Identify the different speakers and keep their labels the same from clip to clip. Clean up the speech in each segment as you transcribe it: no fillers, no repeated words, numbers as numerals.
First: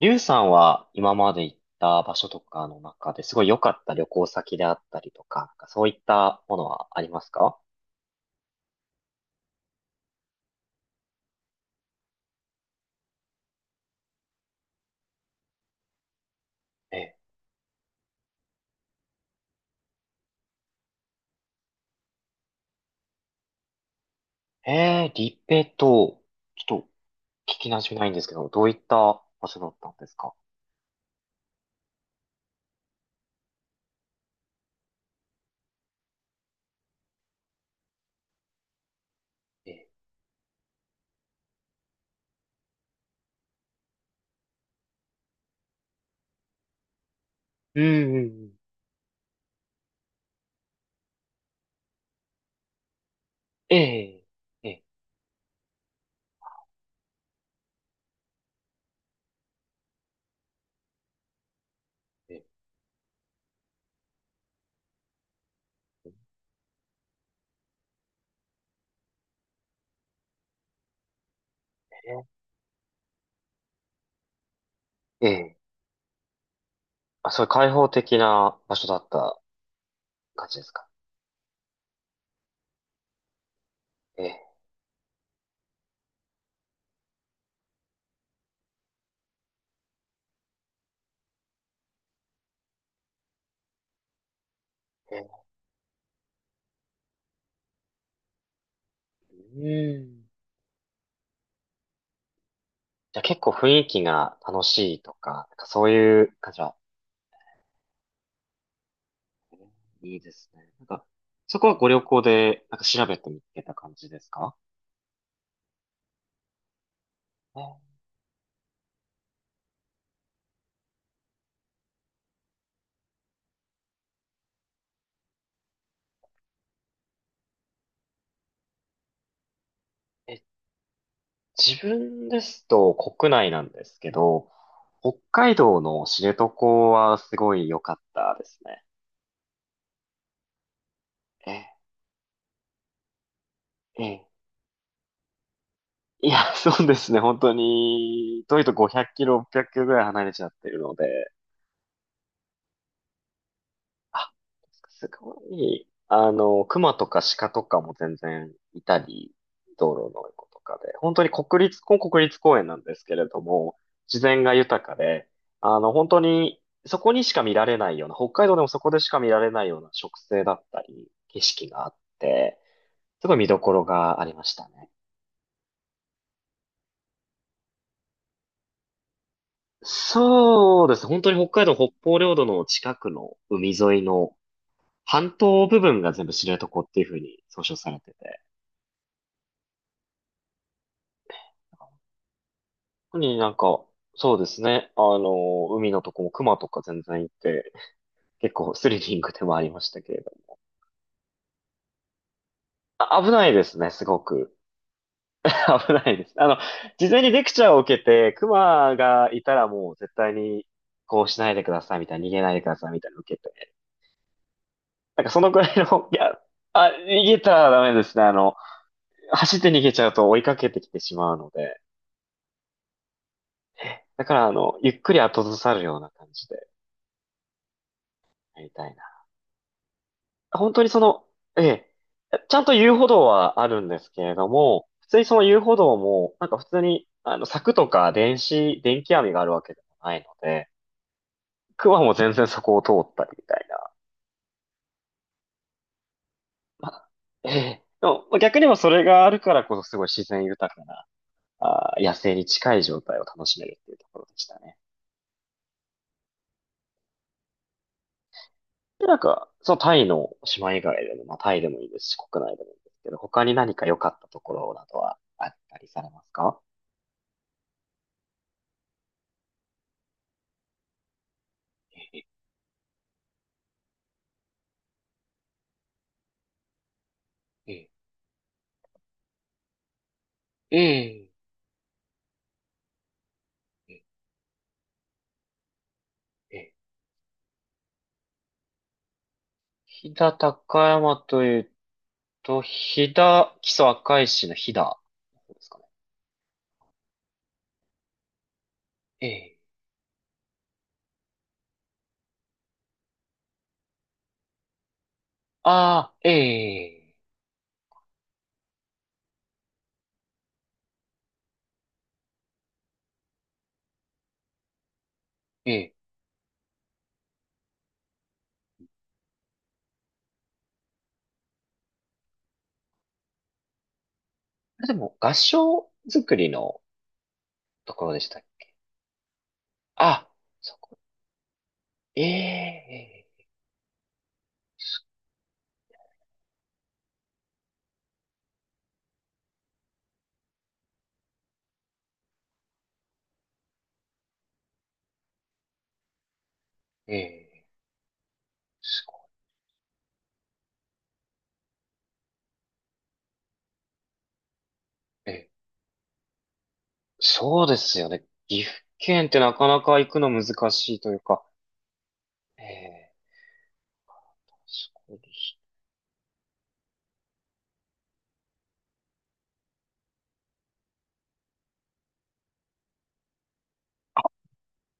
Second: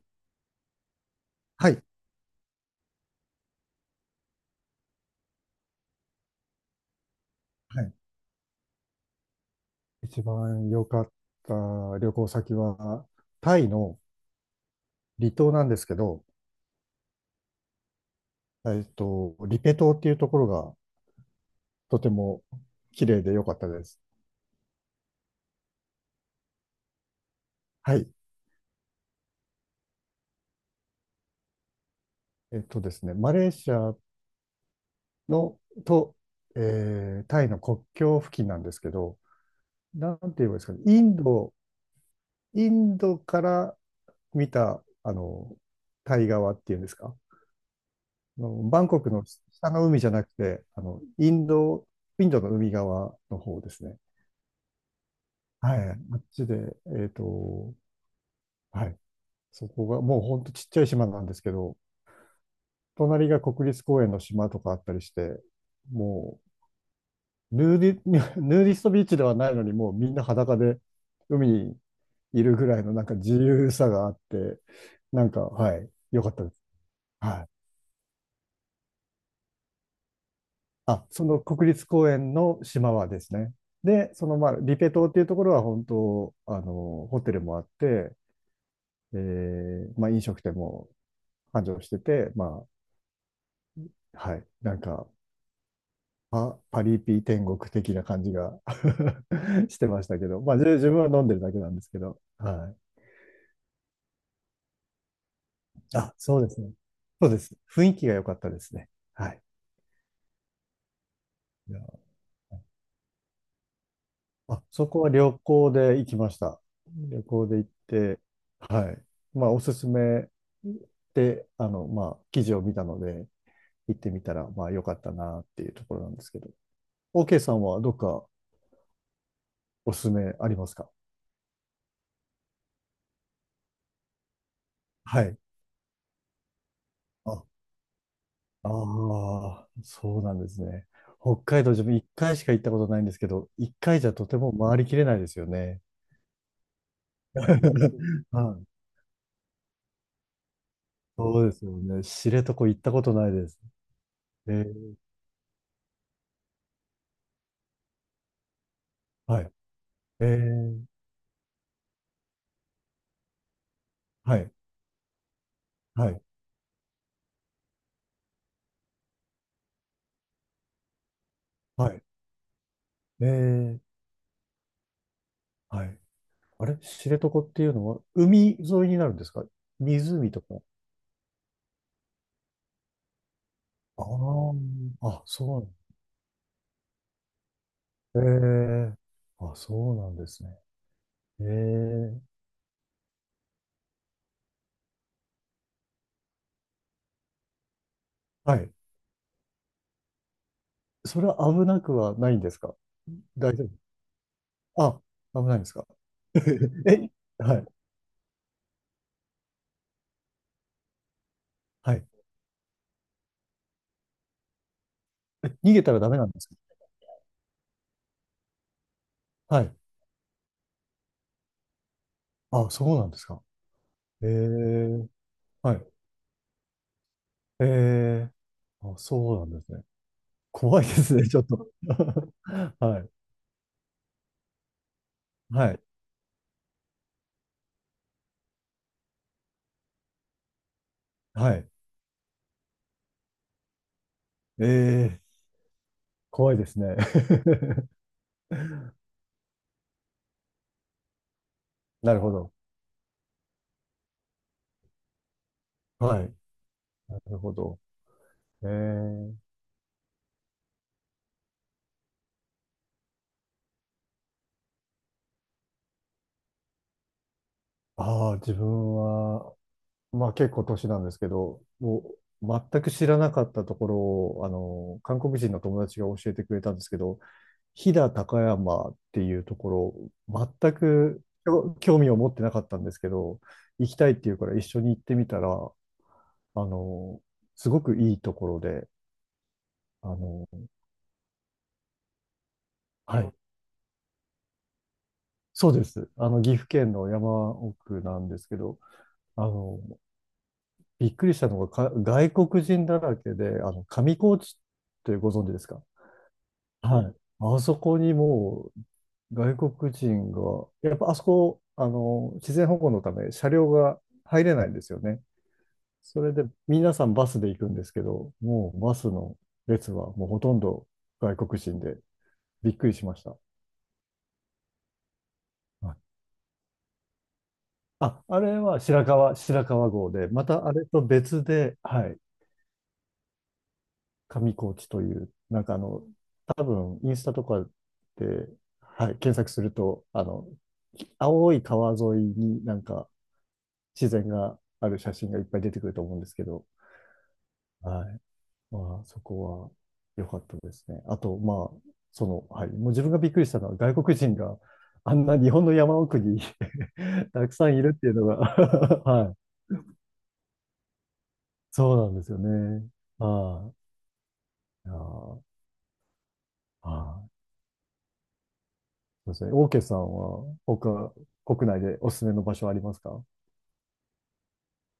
Speaker 1: リュウさんは今まで行っ
Speaker 2: はい。
Speaker 1: た場所とかの中ですごい良かった旅行先であったりとか、なんかそういったものはありますか？
Speaker 2: はい。一番良かった旅行先は、タイの離島なんですけど、
Speaker 1: え、
Speaker 2: リペ島っていうところがとても綺麗で良かったです。
Speaker 1: えー、リペと、ちょっと聞き馴染
Speaker 2: は
Speaker 1: みな
Speaker 2: い。
Speaker 1: いんですけど、どういった場所だったんですか？
Speaker 2: ですね、マレーシアのと、タイの国境付近なんですけど、
Speaker 1: え
Speaker 2: なんて言えばいいですかね、インドから見た、タイ側っていうんですか、
Speaker 1: ー、うんうんうん。
Speaker 2: バンコクの下の海じゃなくて、インドの海側の方で
Speaker 1: え
Speaker 2: すね。
Speaker 1: ー、え
Speaker 2: はい、あっちで、えっと、はい、そこが、もうほんとちっちゃい島なんですけど、
Speaker 1: ー、え
Speaker 2: 隣が国立公園の島とかあったりして、もう、ヌーディ、ヌーディストビーチではないのに、もうみんな裸で海にいるぐらいのなんか自由さがあって、な
Speaker 1: ー、えー、
Speaker 2: んか、
Speaker 1: えー。
Speaker 2: はい、良かったです。
Speaker 1: あ、
Speaker 2: は
Speaker 1: そうい
Speaker 2: い。
Speaker 1: う開放的な場所だった感じですか？
Speaker 2: あ、その国立公園の島はですね。で、
Speaker 1: えー、
Speaker 2: まあ、リペ島っていうところは本当、ホテルもあって、まあ、飲食店も繁盛してて、まあ、はい。なんか、
Speaker 1: え
Speaker 2: パリピ天国的な感じが
Speaker 1: ー、
Speaker 2: して
Speaker 1: う
Speaker 2: ました
Speaker 1: ん。
Speaker 2: けど、まあ、自分は飲んでるだけなんですけど、はい。
Speaker 1: じゃあ結構雰囲気が楽しいとか、なんかそう
Speaker 2: あ、
Speaker 1: いう
Speaker 2: そうで
Speaker 1: 感じ
Speaker 2: すね。
Speaker 1: は？
Speaker 2: そうです。雰囲気が良かったですね。はい。
Speaker 1: いいですね。なんか、そこ
Speaker 2: い
Speaker 1: は
Speaker 2: や
Speaker 1: ご旅行で、なんか調べて見つけた感じですか？
Speaker 2: あ、そこは旅行で行きました。旅行で行って、はい。まあ、おすすめで、まあ、記事を見たので、行ってみたら、まあ、良かったなっていうところなんですけど。OK さんはどっかおすす
Speaker 1: え、
Speaker 2: め
Speaker 1: え。
Speaker 2: ありますか？
Speaker 1: 自分ですと国内なんですけど、北
Speaker 2: はい。
Speaker 1: 海道の知床はす
Speaker 2: あ、
Speaker 1: ごい良かったですね。
Speaker 2: ああ、そうなんですね。北
Speaker 1: え、
Speaker 2: 海道、自分一回しか行ったことないんですけど、一回
Speaker 1: え、
Speaker 2: じゃとても回りきれないですよね。
Speaker 1: いや、そうですね。本当 に、
Speaker 2: は
Speaker 1: 遠い
Speaker 2: い。
Speaker 1: と500キロ、600キロぐらい離れちゃってるので、
Speaker 2: そうですよね。知床行ったことないです。
Speaker 1: あ、
Speaker 2: えー、
Speaker 1: すごい、熊とか鹿とかも全然いたり、
Speaker 2: はい。
Speaker 1: 道路の
Speaker 2: え
Speaker 1: 横とか
Speaker 2: ー、
Speaker 1: で、本当にここ国立公園なんですけれども、自
Speaker 2: は
Speaker 1: 然
Speaker 2: い。
Speaker 1: が豊かで、本
Speaker 2: は
Speaker 1: 当
Speaker 2: い。
Speaker 1: に、そこにしか見られないような、北海道でもそこでしか見られないような植生だったり、景色があ
Speaker 2: は
Speaker 1: っ
Speaker 2: い。
Speaker 1: て、
Speaker 2: え
Speaker 1: すごい見どこ
Speaker 2: ー、
Speaker 1: ろがありましたね。
Speaker 2: はい。あれ、知床っていうのは、海沿いになるんですか？湖とか。
Speaker 1: そうです。本当に北海道北方領土の近くの海沿いの
Speaker 2: ああ、あ、
Speaker 1: 半
Speaker 2: そ
Speaker 1: 島
Speaker 2: う
Speaker 1: 部分が全部知床っていうふうに総称されて
Speaker 2: なん
Speaker 1: て、
Speaker 2: えー、あ、そうなんですね。えー、
Speaker 1: 特になんか、そうですね。海のとこも熊とか全然いて、結
Speaker 2: はい。
Speaker 1: 構スリリングでもありましたけれども。
Speaker 2: それは危なくはないんですか？
Speaker 1: あ危ない
Speaker 2: 大
Speaker 1: で
Speaker 2: 丈夫。
Speaker 1: すね、すごく。
Speaker 2: あ、危 ないんですか？
Speaker 1: 危ないです。事
Speaker 2: え、
Speaker 1: 前にレク
Speaker 2: は
Speaker 1: チ
Speaker 2: い、
Speaker 1: ャーを受けて、熊がいたらもう絶対にこうしないでくだ
Speaker 2: は
Speaker 1: さい
Speaker 2: い。
Speaker 1: みたいな、逃げないでくださいみたいなの受けて。なんかそのくら
Speaker 2: 逃
Speaker 1: い
Speaker 2: げたら
Speaker 1: の、
Speaker 2: ダ
Speaker 1: い
Speaker 2: メなん
Speaker 1: や、
Speaker 2: ですか？
Speaker 1: あ、逃げたらダメですね。走っ
Speaker 2: は
Speaker 1: て
Speaker 2: い。
Speaker 1: 逃げちゃうと追いかけてきてしまうので。
Speaker 2: あ、そうなんですか？
Speaker 1: だ
Speaker 2: え
Speaker 1: からゆっ
Speaker 2: え、
Speaker 1: くり後ずさ
Speaker 2: は
Speaker 1: る
Speaker 2: い。
Speaker 1: ような感じで
Speaker 2: ええ、
Speaker 1: やりたい
Speaker 2: あ、
Speaker 1: な。
Speaker 2: そうなんですね。
Speaker 1: 本当
Speaker 2: 怖い
Speaker 1: に
Speaker 2: ですね、ちょっ
Speaker 1: え
Speaker 2: と。
Speaker 1: え、ちゃんと 遊
Speaker 2: は
Speaker 1: 歩
Speaker 2: い、
Speaker 1: 道はあるんですけれども、普通にその遊
Speaker 2: は
Speaker 1: 歩
Speaker 2: い、
Speaker 1: 道も、なんか普通に、柵とか電気網があるわけでもないので、
Speaker 2: はい。
Speaker 1: クマも全然そこを通ったりみたいな。
Speaker 2: ええ、怖いです
Speaker 1: ま
Speaker 2: ね。
Speaker 1: あ、ええ、でもまあ逆にもそれがあるからこそすごい自然豊かな、野
Speaker 2: なるほ
Speaker 1: 生に
Speaker 2: ど。
Speaker 1: 近い状態を楽しめるっていうところでしたね。
Speaker 2: はい。なるほど。え
Speaker 1: で、
Speaker 2: え、
Speaker 1: そのタイの島以外でも、まあタイでもいいですし、国内でもいいですけど、他に何か良かったところなどはあったりされますか？
Speaker 2: ああ、自分は、まあ結構年なんですけど、も
Speaker 1: え
Speaker 2: う全く知らなかったところを、韓国人の友達が教えてくれたんですけど、
Speaker 1: え、
Speaker 2: 飛騨高山っていうところ、全
Speaker 1: え
Speaker 2: く
Speaker 1: え。
Speaker 2: 興味を持ってなかったんですけど、行きたいっていうから一緒に行ってみたら、あ
Speaker 1: え、
Speaker 2: の、すごくいいところで、あ
Speaker 1: 飛騨
Speaker 2: の、
Speaker 1: 高山というと、飛
Speaker 2: はい、
Speaker 1: 騨、木曽赤石の飛騨の方です
Speaker 2: そう
Speaker 1: かね。
Speaker 2: です。岐阜県の山奥なんですけど、
Speaker 1: え
Speaker 2: あ
Speaker 1: え。
Speaker 2: の、びっくりしたのが、外国人だらけで、上高地ってご存知ですか？
Speaker 1: ああ、え
Speaker 2: はい。
Speaker 1: え、
Speaker 2: あそこにもう外国人が、やっぱあそこ、自然保護のため車両が入れないんですよね。
Speaker 1: ええ。
Speaker 2: それで皆さんバスで行くんですけど、もうバスの列はもうほとんど外国人でびっくりしました。
Speaker 1: あれでも、合
Speaker 2: は
Speaker 1: 掌
Speaker 2: い。
Speaker 1: 作りのところで
Speaker 2: あ、
Speaker 1: した
Speaker 2: あ
Speaker 1: っ
Speaker 2: れ
Speaker 1: け？
Speaker 2: は白川郷で、
Speaker 1: あ、
Speaker 2: またあ
Speaker 1: そ
Speaker 2: れ
Speaker 1: こ。
Speaker 2: と別で、はい、
Speaker 1: ええ、ええ、
Speaker 2: 上高地と
Speaker 1: す
Speaker 2: いう、なんか多分インスタとかで、はい、検索すると、青い川沿いになんか自然がある写真がいっぱい出てくると思うんですけど、
Speaker 1: ええ、
Speaker 2: はい。ま
Speaker 1: す
Speaker 2: あ、そ
Speaker 1: ご
Speaker 2: こは良かったですね。あと、まあ、はい。もう自分がびっくりしたのは、外国人があん
Speaker 1: い。え
Speaker 2: な
Speaker 1: え、
Speaker 2: 日本の山奥に たく
Speaker 1: そう
Speaker 2: さ
Speaker 1: で
Speaker 2: んいる
Speaker 1: す
Speaker 2: って
Speaker 1: よ
Speaker 2: いう
Speaker 1: ね。
Speaker 2: のが
Speaker 1: 岐阜 県っ
Speaker 2: はい。
Speaker 1: てなかなか行くの難しいというか、
Speaker 2: そうなんですよ
Speaker 1: え
Speaker 2: ね。
Speaker 1: え、
Speaker 2: はい。
Speaker 1: す
Speaker 2: いや
Speaker 1: ごいで
Speaker 2: ー、
Speaker 1: す。
Speaker 2: はい。そうですね。オーケーさんは、他、国内でおすすめの場所ありますか？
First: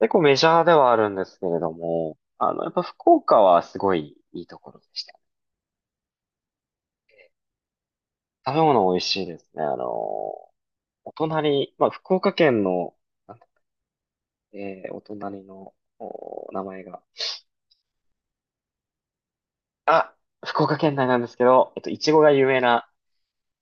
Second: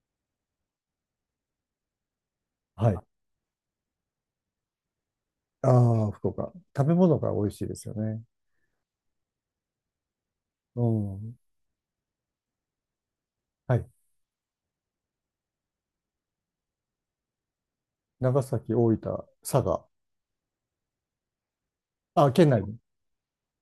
Speaker 1: 結構メジャーではあるんですけれども、やっぱ
Speaker 2: はい。
Speaker 1: 福岡はすごいいいところでした。
Speaker 2: ああ、福岡。食べ物が美味しいですよね。
Speaker 1: 食べ物美味しいですね。お
Speaker 2: うん。
Speaker 1: 隣、まあ、福岡県の、なんだ
Speaker 2: はい。
Speaker 1: えーお隣の、お名前が、
Speaker 2: 長崎、大分、佐賀。
Speaker 1: あ、福岡県内なんですけど、いちごが
Speaker 2: あ、県
Speaker 1: 有名
Speaker 2: 内、
Speaker 1: な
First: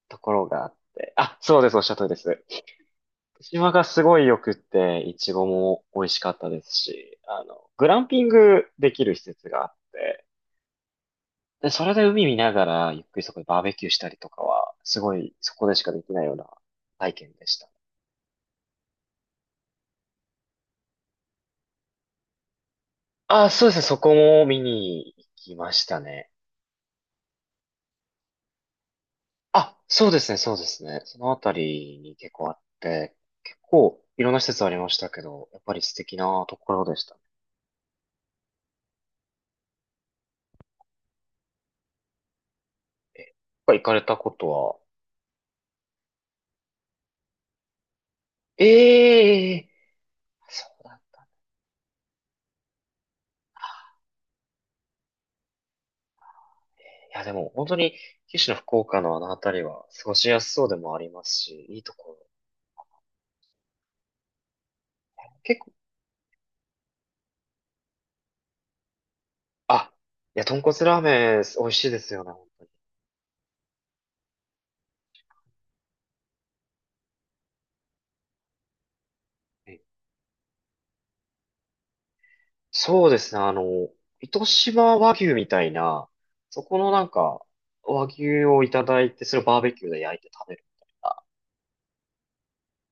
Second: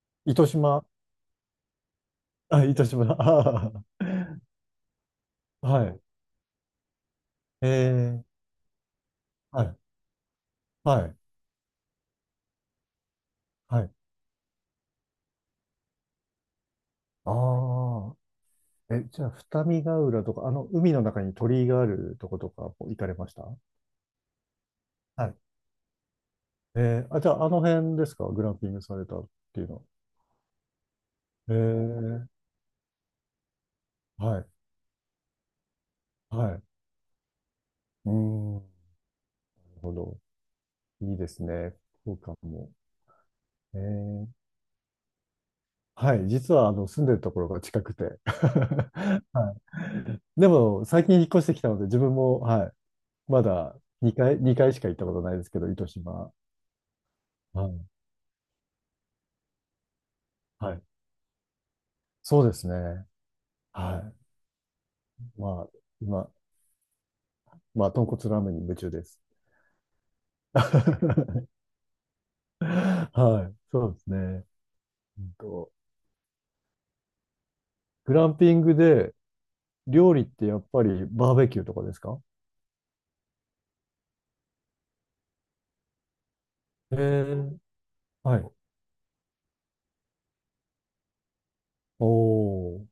Speaker 1: ところ
Speaker 2: 糸
Speaker 1: があっ
Speaker 2: 島、
Speaker 1: て、あ、そうです、おっしゃる通りです。
Speaker 2: あ、糸島、
Speaker 1: 福島
Speaker 2: あ
Speaker 1: がすごい良
Speaker 2: ー、
Speaker 1: くって、いちごも
Speaker 2: はい。
Speaker 1: 美味しかったですし、
Speaker 2: え
Speaker 1: グランピ
Speaker 2: ー、
Speaker 1: ングできる施設が
Speaker 2: は
Speaker 1: あっ
Speaker 2: い、
Speaker 1: て、
Speaker 2: はい、
Speaker 1: で、それで海見ながら、ゆっくりそこでバーベ
Speaker 2: は
Speaker 1: キュー
Speaker 2: い。
Speaker 1: したりとかは、すごい、そこでしかできないような体験でした。
Speaker 2: ああ、え、じゃあ、二見ヶ浦とか、海の中に鳥居があるとことか行かれました？
Speaker 1: あ、そうですね。そこも見に行
Speaker 2: はい。
Speaker 1: きましたね。
Speaker 2: あ、じゃあ、あの辺ですか、グランピングされたっていうの
Speaker 1: あ、
Speaker 2: は？
Speaker 1: そうですね。そうですね。そのあた
Speaker 2: え
Speaker 1: りに
Speaker 2: ー、
Speaker 1: 結構あって、結構いろん
Speaker 2: は
Speaker 1: な施
Speaker 2: い、
Speaker 1: 設ありましたけど、やっぱり素敵な
Speaker 2: は
Speaker 1: と
Speaker 2: い。
Speaker 1: ころでしたね。や
Speaker 2: うーん、なるほど。いいですね。福岡も。
Speaker 1: っぱ
Speaker 2: え
Speaker 1: 行かれた
Speaker 2: ー、
Speaker 1: ことは、
Speaker 2: はい。実は、住んでるところが近くて。
Speaker 1: え
Speaker 2: は
Speaker 1: え
Speaker 2: い。で
Speaker 1: そう
Speaker 2: も、
Speaker 1: だ
Speaker 2: 最近引っ越してきたので、自分も、はい。まだ2回、2回しか行ったことないですけど、糸島。
Speaker 1: ね。いや、でも
Speaker 2: は
Speaker 1: 本当
Speaker 2: い。
Speaker 1: に九州の福岡のあのあたりは過ごしやすそう
Speaker 2: は
Speaker 1: で
Speaker 2: い。
Speaker 1: もありますし、いいところ。
Speaker 2: そうですね。はい。
Speaker 1: 結
Speaker 2: まあ、
Speaker 1: 構、
Speaker 2: 今、まあ、豚骨ラーメンに夢中です。
Speaker 1: あ、いや、豚 骨ラーメン美味しいですよね、本当に。
Speaker 2: はい。そうですね。うんと、グランピングで料理ってやっぱりバーベキューとかですか？
Speaker 1: そうですね。糸島和牛みたいな、そこの
Speaker 2: え
Speaker 1: なんか、
Speaker 2: ー
Speaker 1: 和
Speaker 2: は
Speaker 1: 牛
Speaker 2: い。
Speaker 1: をいただいて、それをバーベキューで焼いて食べるみたいな。
Speaker 2: おー。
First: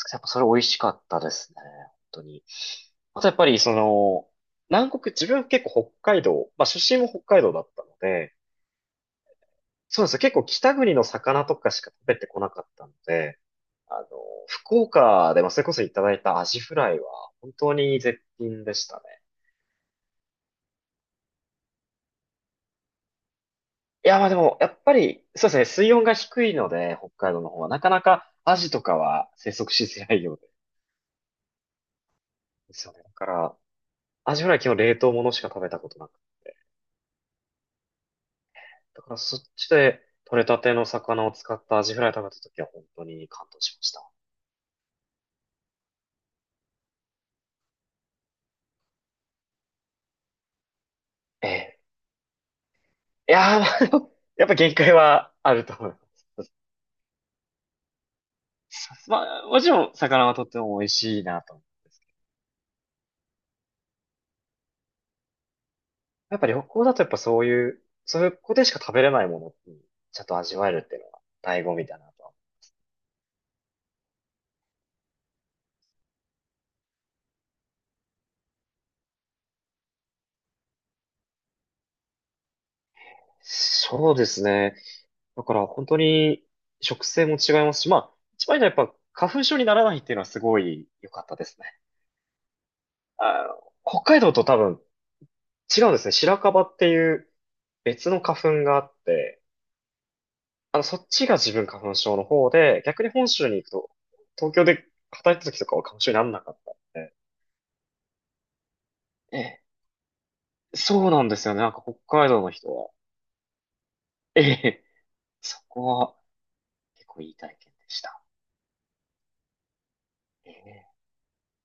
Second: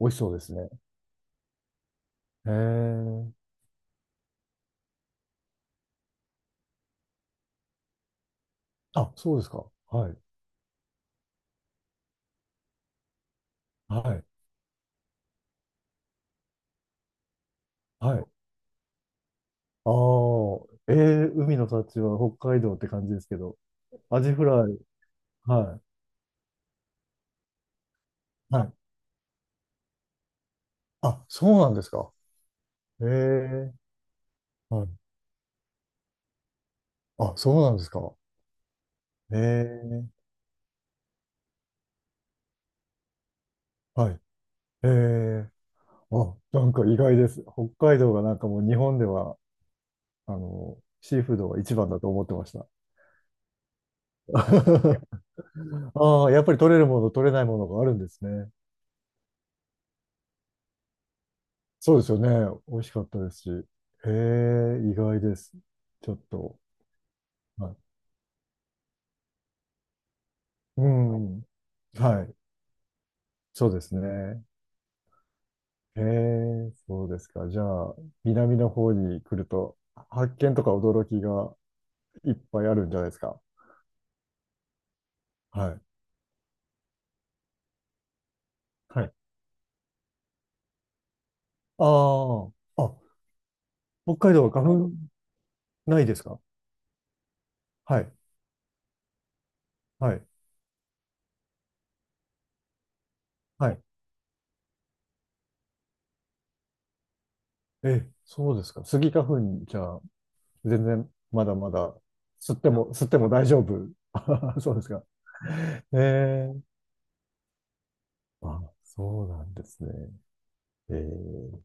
Speaker 2: 美味し
Speaker 1: やっぱ
Speaker 2: そう
Speaker 1: そ
Speaker 2: で
Speaker 1: れ
Speaker 2: す
Speaker 1: 美味
Speaker 2: ね。
Speaker 1: しかったですね。本当に。
Speaker 2: え
Speaker 1: あとや
Speaker 2: ー
Speaker 1: っぱり南国、自分結構北海道、まあ出身も北海道だったので、
Speaker 2: あ、そうですか。
Speaker 1: そうで
Speaker 2: は
Speaker 1: す
Speaker 2: い。
Speaker 1: ね。結構北国の魚とかしか食べてこなかったので、
Speaker 2: は
Speaker 1: あの、
Speaker 2: い。
Speaker 1: 福岡でまあそれこそいただいたアジフライは本当に
Speaker 2: は
Speaker 1: 絶
Speaker 2: い。
Speaker 1: 品でしたね。
Speaker 2: ああ。海の幸は北海道って感じですけど。
Speaker 1: いや、
Speaker 2: ア
Speaker 1: まあ
Speaker 2: ジ
Speaker 1: で
Speaker 2: フ
Speaker 1: も、や
Speaker 2: ラ
Speaker 1: っ
Speaker 2: イ。
Speaker 1: ぱり、そうですね、
Speaker 2: はい。
Speaker 1: 水温が低いので、北海道の方は、なかなかア
Speaker 2: は
Speaker 1: ジ
Speaker 2: い。
Speaker 1: とかは生息しづらいようで、
Speaker 2: あ、そうなんですか？
Speaker 1: ですよね。
Speaker 2: え
Speaker 1: だから、
Speaker 2: え、
Speaker 1: アジフライ基本
Speaker 2: はい。
Speaker 1: 冷凍ものしか食べたことなくて。
Speaker 2: あ、そうなんですか？
Speaker 1: だからそ
Speaker 2: え
Speaker 1: っちで
Speaker 2: え、
Speaker 1: 取れたての魚を使ったアジフライ食べた時は本当に感動しました。
Speaker 2: はい。ええ、あ、なんか意外です。北海道がなんかもう日本では、シーフー
Speaker 1: え
Speaker 2: ドが一
Speaker 1: え。
Speaker 2: 番だと思ってました。
Speaker 1: いやー、まあやっぱ限界はあると思い
Speaker 2: ああ、や
Speaker 1: ま
Speaker 2: っぱり取れるもの、取れないものがあるんですね。
Speaker 1: す。まあ、もちろん魚はとっても美味しいなと思うんで
Speaker 2: そう
Speaker 1: す
Speaker 2: で
Speaker 1: けど。
Speaker 2: すよね。美味しかったですし。へえ、意外です。ちょっ
Speaker 1: やっぱ
Speaker 2: と。
Speaker 1: 旅行だとやっぱそうい
Speaker 2: は
Speaker 1: う、そういうここでしか食べれないものにちゃんと味わえ
Speaker 2: い、
Speaker 1: るっ
Speaker 2: う
Speaker 1: ていうのが
Speaker 2: ん。
Speaker 1: 醍醐味だな
Speaker 2: は
Speaker 1: と。
Speaker 2: い。そうですね。へえ、そうですか。じゃあ、南の方に来ると、発見とか驚きがいっぱいあるんじゃないですか？
Speaker 1: そうですね。だから
Speaker 2: はい。
Speaker 1: 本当に食性も違いますし、まあ、一番じゃやっぱ
Speaker 2: はい。
Speaker 1: 花粉症にならないっていうのはすごい良かったですね。
Speaker 2: ああ、あ、
Speaker 1: 北
Speaker 2: 北
Speaker 1: 海道
Speaker 2: 海
Speaker 1: と
Speaker 2: 道は
Speaker 1: 多
Speaker 2: 花
Speaker 1: 分
Speaker 2: 粉
Speaker 1: 違うんで
Speaker 2: ない
Speaker 1: すね。
Speaker 2: ですか？
Speaker 1: 白樺っていう
Speaker 2: は
Speaker 1: 別
Speaker 2: い。
Speaker 1: の花粉があって、
Speaker 2: はい。
Speaker 1: そっちが自分花粉症の方で、逆に本州に行く
Speaker 2: はい。
Speaker 1: と、東京で働いた時とかは花粉症にならなかったんで、
Speaker 2: え、そうですか。スギ花
Speaker 1: え
Speaker 2: 粉、
Speaker 1: え、
Speaker 2: じゃあ、全
Speaker 1: そう
Speaker 2: 然、
Speaker 1: なんで
Speaker 2: ま
Speaker 1: すよ
Speaker 2: だ
Speaker 1: ね。な
Speaker 2: ま
Speaker 1: んか北
Speaker 2: だ、
Speaker 1: 海道の
Speaker 2: 吸って
Speaker 1: 人は。
Speaker 2: も、吸っても大丈夫。
Speaker 1: え
Speaker 2: あ、そうで
Speaker 1: え、
Speaker 2: すか。
Speaker 1: そこ
Speaker 2: え
Speaker 1: は
Speaker 2: え、
Speaker 1: 結構いい体験でした。
Speaker 2: あ、そうなんですね。
Speaker 1: ええ
Speaker 2: ええ。